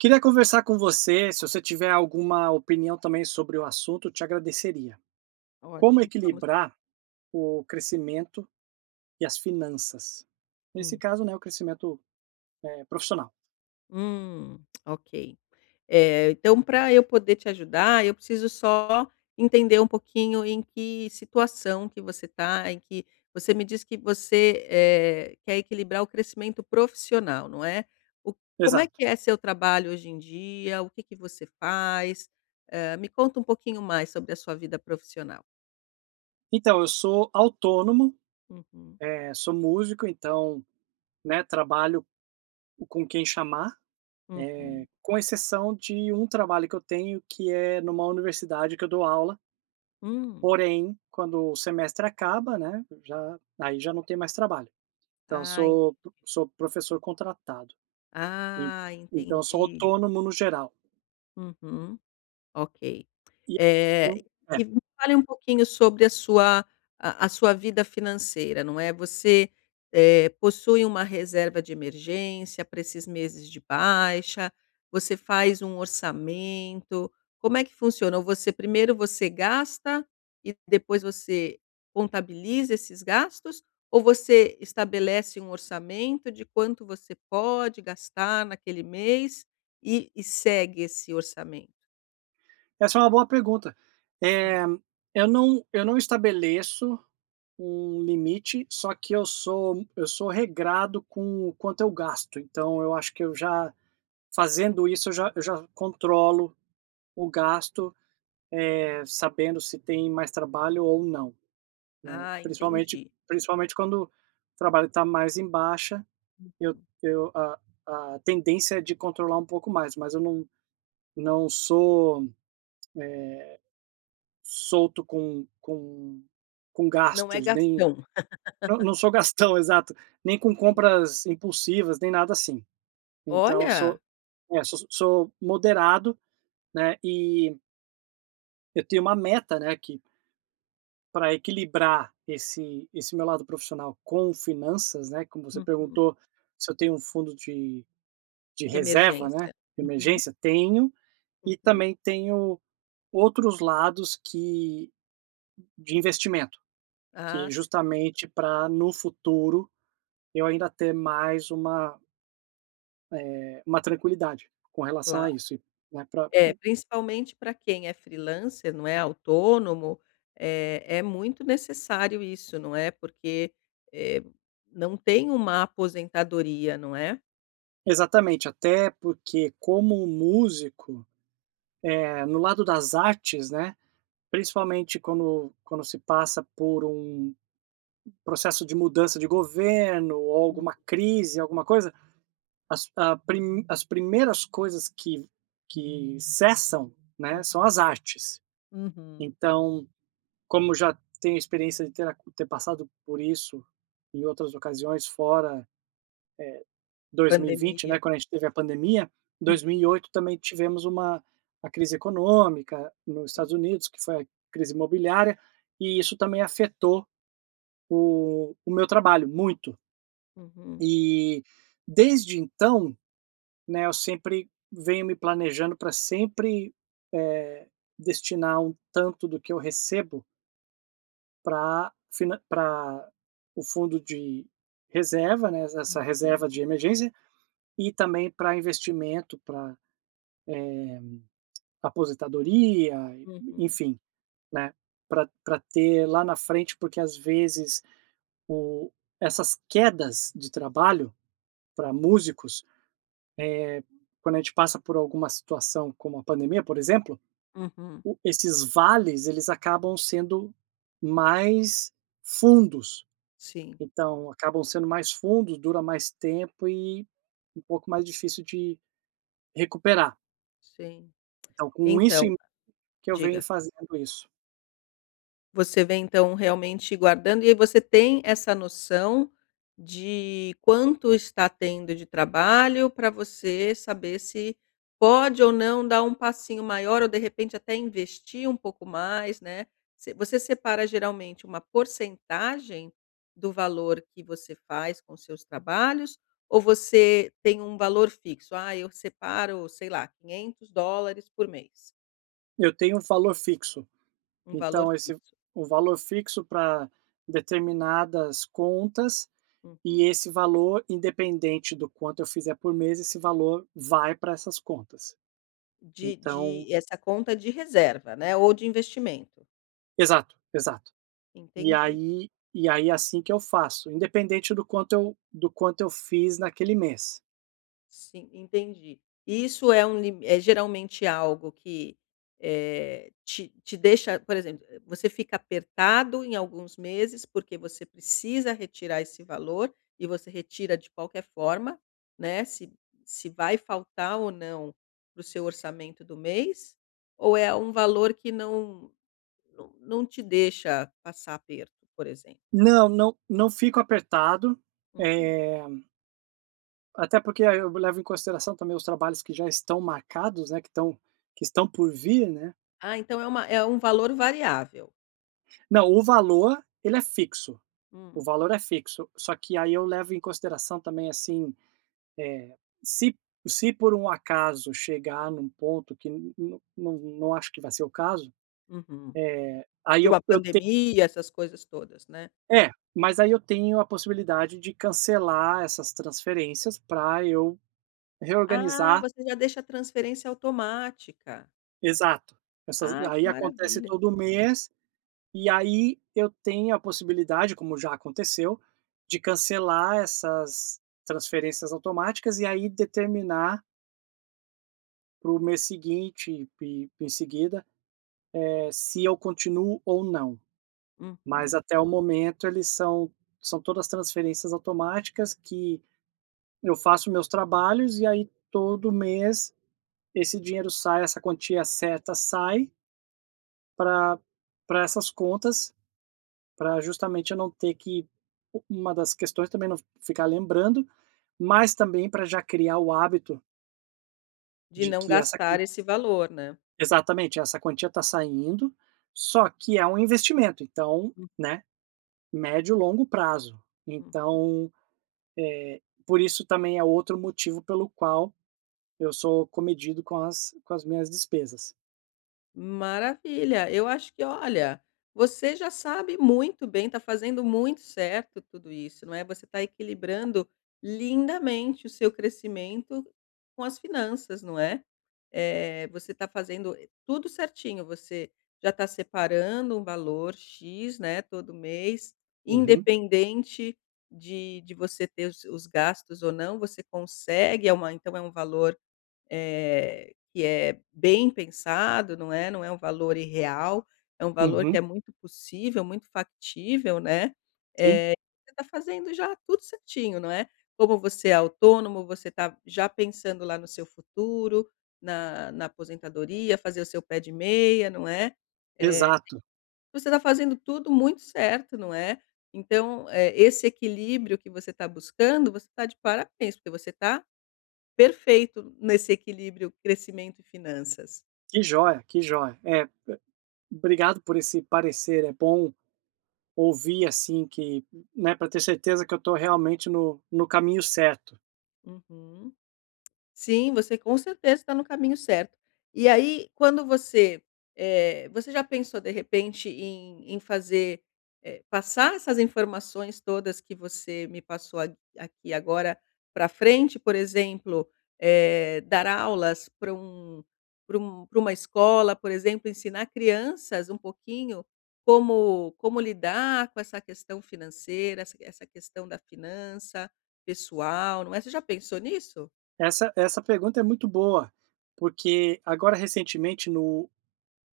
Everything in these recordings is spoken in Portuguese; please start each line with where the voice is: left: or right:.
right: Queria conversar com você, se você tiver alguma opinião também sobre o assunto eu te agradeceria. Como
left: Ótimo vamos lá.
right: equilibrar o crescimento e as finanças? Nesse
left: Hum.
right: caso, né, o crescimento, eh, profissional.
left: Hum, ok. Eh, então pra eu poder te ajudar, eu preciso só entender um pouquinho em que situação que você tá, em que você me diz que você, eh, quer equilibrar o crescimento profissional, não é? O como é
right: Exato.
left: que é seu trabalho hoje em dia? O que que você faz? Eh, me conta um pouquinho mais sobre a sua vida profissional.
right: Então, eu sou autônomo,
left: Uhum.
right: eh, sou músico, então, né, trabalho com quem chamar. Eh,
left: Uhum.
right: com exceção de um trabalho que eu tenho que é numa universidade que eu dou aula.
left: Hum.
right: Porém, quando o semestre acaba, né, já aí já não tem mais trabalho. Então eu
left: Ah en
right: sou sou professor contratado, en
left: Ah
right: então eu sou
left: entendi.
right: autônomo no geral.
left: Uhum, ok.
right: E,
left: Eh,
right: então, eh
left: me fale um pouquinho sobre a sua a a sua vida financeira, não é, você eh, possui uma reserva de emergência pra esses meses de baixa, você faz um orçamento, como é que funciona? Você primeiro você gasta e depois você contabiliza esses gastos? Ou você estabelece um orçamento de quanto você pode gastar naquele mês e e segue esse orçamento?
right: Essa é uma boa pergunta,
left: Hum.
right: eh, eu não eu não estabeleço um limite só que eu sou eu sou regrado com o quanto eu gasto, então eu acho que eu já, fazendo isso eu já eu já controlo o gasto, eh, sabendo se tem mais trabalho ou não, né,
left: Ah
right: principalmente
left: entendi.
right: principalmente quando o trabalho está mais em baixa
left: Uhum.
right: eu eu a a tendência é de controlar um pouco mais. Mas eu não não sou, eh, solto com com com
left: Não é
right: gastos, nem
left: gastão.
right: não não sou gastão, exato, nem com
left: Entendi.
right: compras impulsivas nem nada, assim. Então eu
left: Olha!
right: sou, é, so so sou moderado, né, e eu tenho uma meta né que pra equilibrar esse esse meu lado profissional com finanças, né, como você
left: Uhum.
right: perguntou se eu tenho um fundo de de
left: De
right: reserva, né,
left: emergência,
right: de
left: uhum.
right: emergência, tenho e
left: Uhum.
right: também tenho outros lados que de investimento,
left: Ah,
right: que
left: sim.
right: justamente pra no futuro, eu ainda ter mais uma eh, uma tranquilidade com relação
left: Claro,
right: a isso, né, pra,
left: é
right: um.
left: principalmente pra quem é freelancer não é, autônomo é é muito necessário isso não é? Porque, eh, não tem uma aposentadoria, não é?
right: Exatamente, até porque como músico, eh, no lado das artes, né, principalmente quando quando se passa por um processo de mudança de governo ou
left: [unintelligible]
right: alguma crise, alguma coisa, as ah, prim as primeiras coisas que que cessam, né,
left: [unintelligible]
right: são as artes.
left: Uhum.
right: Então, como já tenho experiência de ter a ter passado por isso em outras ocasiões, fora, eh, 2020, né,
left: Pandemia.
right: quando a gente teve a pandemia. dois mil
left: Uhum.
right: e oito também tivemos uma uma crise econômica, nos
left: Sim.
right: Estados Unidos, que foi a crise imobiliária, e isso também afetou o o meu trabalho. Muito.
left: Uhum.
right: E, desde então, né, eu sempre venho me planejando pra sempre, eh, destinar um tanto do que eu recebo pra finan pra o fundo de reserva, né, es essa reserva de
left: [unintelligible]
right: emergência, e também para investimento, para, eh, aposentadoria, e
left: Uhum.
right: enfim, né. Pra pra ter lá na frente, porque às vezes o essas quedas de trabalho, para músicos, eh, quando a gente passa por alguma situação como a pandemia, por exemplo,
left: Uhum.
right: o esses vales, eles acabam sendo mais fundos.
left: Sim.
right: Então, acabam sendo mais fundos, dura mais tempo e um pouco mais difícil de recuperar.
left: Sim.
right: tão, com isso
left: Então.
right: em que eu venho
left: Diga.
right: fazendo isso.
left: Você vem então realmente guardando, e aí você tem essa noção de quanto está tendo de trabalho, pra você saber se pode ou não dar um passinho maior, ou de repente até investir um pouco mais, né. Você você separa geralmente uma porcentagem do valor que você faz com os seus trabalhos? Ou você tem um valor fixo? "Ai, eu separo, sei lá, $ 500 por mês".
right: Eu tenho um valor fixo.
left: Um valor
right: Então esse
left: fixo.
right: o valor fixo pra determinadas contas e
left: Uhum.
right: esse valor, independente do quanto eu fizer por mês, esse valor vai pra essas contas.
left: De de
right: Então
left: essa conta de reserva, né. Ou de investimento?
right: Exato, exato. E
left: Entendi.
right: aí e aí assim que eu faço. Independente do quanto eu do quanto eu fiz naquele mês.
left: Sim, entendi. Isso é um lim é geralmente algo que, eh, te te deixa por exemplo, eh, você fica apertado em alguns meses porque você precisa retirar esse valor, e você retira de qualquer forma, né, se se vai faltar ou não para o seu orçamento do mês? Ou é um valor que não não não te deixa passar aperto, por exemplo?
right: Não, não. Não fico apertado,
left: Uhum.
right: eh até porque a eh, eu levo em consideração também os trabalhos que já estão marcados, né, que estão que estão por vir, né?
left: Ah, então é uma é um valor variável?
right: Não, o valor, ele é fixo. O
left: Hum.
right: valor é fixo, só que aí eu levo em consideração também, assim, eh, se p se por um acaso chegar num ponto que, n n não acho que vai ser o caso,
left: Uhum.
right: eh, aí
left: De
right: eu
left: uma
right: eu te
left: pandemia, essas coisas todas, né?
right: É, mas aí eu tenho a possibilidade de cancelar essas transferências pra eu
left: Ah,
right: reorganizar
left: você já deixa a transferência automática.
right: Exato. Essas
left: Ai, que
right: aí acontece
left: maravilha!
right: todo mês, e aí eu tenho a possibilidade, como já aconteceu, de cancelar essas transferências automáticas e aí determinar para o mês seguinte ep e em seguida, eh, se eu continuo ou não.
left: Uhum.
right: Mas até o momento eles são são todas transferências automáticas, que eu faço meus trabalhos, e aí todo mês esse dinheiro sai, essa quantia certa sai pra pra essas contas, pra justamente eu não ter que u uma das questões também, não ficar lembrando, mas também pra já criar o hábito
left: De
right: de
left: não
right: que essa quan
left: gastar esse valor, né?
right: Exatamente, essa quantia tá saindo, só que é um investimento, então,
left: Hum.
right: né, médio-longo prazo.
left: Uhum.
right: Então, eh, por isso também é outro motivo pelo qual eu sou comedido com as com as minhas despesas.
left: Maravilha. Eu acho que, olha, você já sabe muito bem, está fazendo muito certo tudo isso, não é? Você está equilibrando lindamente o seu crescimento com as finanças, não é? Eh, você tá fazendo, eh, tudo certinho, você já tá separando um valor X, né, todo mês,
right: Uhum.
left: independente de de você ter os os gastos ou não, você consegue, é uma então é um valor, eh, que é bem pensado, não é? Não é um valor irreal, é um valor que
right: Uhum.
left: é muito possível, muito factível, né. Eh,
right: Sim.
left: você tá fazendo já tudo certinho, não é? Como você é autônomo, você está já pensando lá no seu futuro, na na aposentadoria, fazer o seu pé de meia, não é? Eh,
right: Exato.
left: você tá fazendo tudo muito certo, não é? Então, eh, esse equilíbrio que você tá buscando, você tá de parabéns, porque você tá perfeito nesse equilíbrio crescimento e finanças.
right: Que joia, que joia. É, be obrigado por esse parecer, é bom ouvir, assim, que, n né, para ter certeza que eu estou realmente no no caminho certo.
left: Uhum. Sim, você com certeza tá no caminho certo. E aí, quando você eh, você já pensou de repente em em fazer eh, passar essas informações todas que você me passou a aqui agora, pra frente? Por exemplo, eh, dar aulas pra um pra um para uma escola, por exemplo, ensinar crianças um pouquinho como como lidar com essa questão financeira, essa essa questão da finança pessoal, não é? Você já pensou nisso?
right: Essa essa pergunta é muito boa, porque, agora recentemente no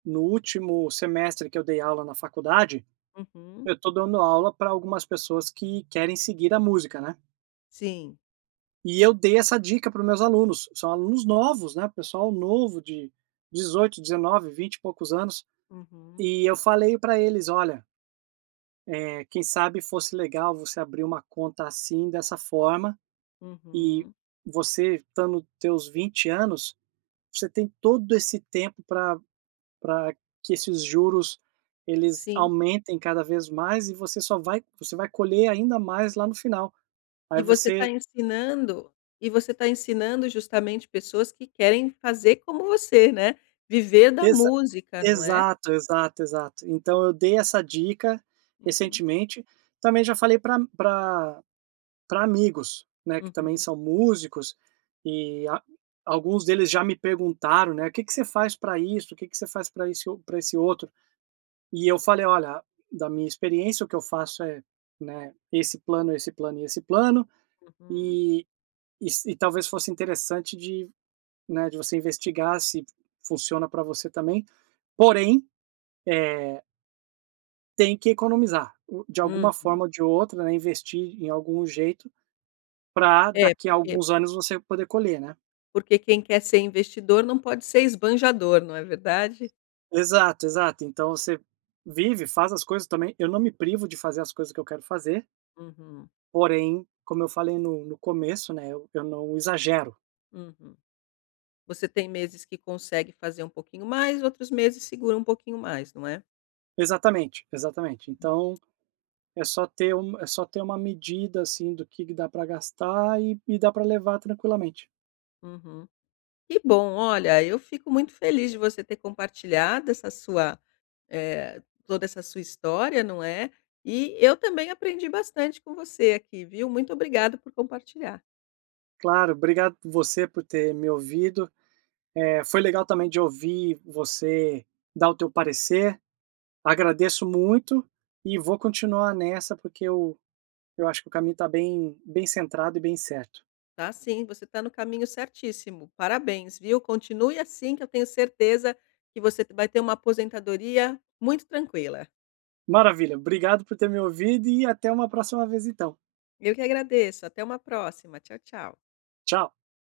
right: no último semestre que eu dei aula na faculdade,
left: Uhum.
right: eu tô dando aula pra algumas pessoas que querem seguir a música, né?
left: Sim.
right: E eu dei essa dica para os meus alunos. São alunos novos né, pessoal novo de 18, 19, 20 e poucos anos,
left: Uhum.
right: e eu falei pra eles: "Olha" eh, quem sabe fosse legal você abrir uma conta assim, dessa forma, e
left: Uhum.
right: você estando teus 20 anos, você tem todo esse tempo pra pra que esses juros, eles
left: Sim.
right: aumentem cada vez mais, e você só vai você vai colher ainda mais lá no final. Aí
left: E você tá
right: você
left: ensinando e você tá ensinando justamente pessoas que querem fazer como você, né. Viver da
right: Exa
left: música, não é?
right: exato, exato, exato. Então eu dei essa dica
left: Uhum.
right: recentemente. Também já falei pra a pra pra amigos, né, que também
left: Uhum.
right: são músicos, e a alguns deles já me perguntaram, né: "O que que você faz pra isso? O que que você faz pra esse o esse outro?", e eu falei: "Olha, da minha experiência, o que eu faço é, né, esse plano, esse plano e esse plano.
left: Uhum.
right: E e se talvez fosse interessante de, né, de você investigar se funciona pra você também. Porém, é" "tem que economizar, o de alguma
left: Uhum.
right: forma ou de outra, né, investir em algum jeito, pra
left: É,
right: daqui a
left: porque
right: alguns anos você poder colher, né".
left: porque quem quer ser investidor não pode ser esbanjador, não é verdade?
right: Exato, exato. Então você vive, faz as coisas também eu não me privo de fazer as coisas que eu quero fazer
left: Uhum.
right: porém, como eu falei no no começo, né, eu eu não exagero.
left: Uhum. Você tem meses que consegue fazer um pouquinho mais, outros meses segura um pouquinho mais, não é?
right: Exatamente, exatamente. Então, é só ter um é só ter uma medida, assim, do que que dá pra gastar e e dá pra levar tranquilamente.
left: Uhum. Que bom. Olha, eu fico muito feliz de você ter compartilhado essa sua eh, toda essa sua história, não é? E, eu também aprendi bastante com você aqui, viu. Muito obrigado por compartilhar.
right: Claro, obrigado você por ter me ouvido. Eh, foi legal também de ouvir você dar o teu parecer. Agradeço muito, e vou continuar nessa porque eu eu acho que o caminho tá bem bem centrado e bem certo.
left: Tá sim, você tá no caminho certíssimo, parabéns, viu? Continue assim, que eu tenho certeza que você p vai ter uma aposentadoria muito tranquila.
right: Maravilha, obrigado por ter me ouvido e até uma próxima vez então.
left: Eu que agradeço, até uma próxima, tchau, tchau.
right: Tchau.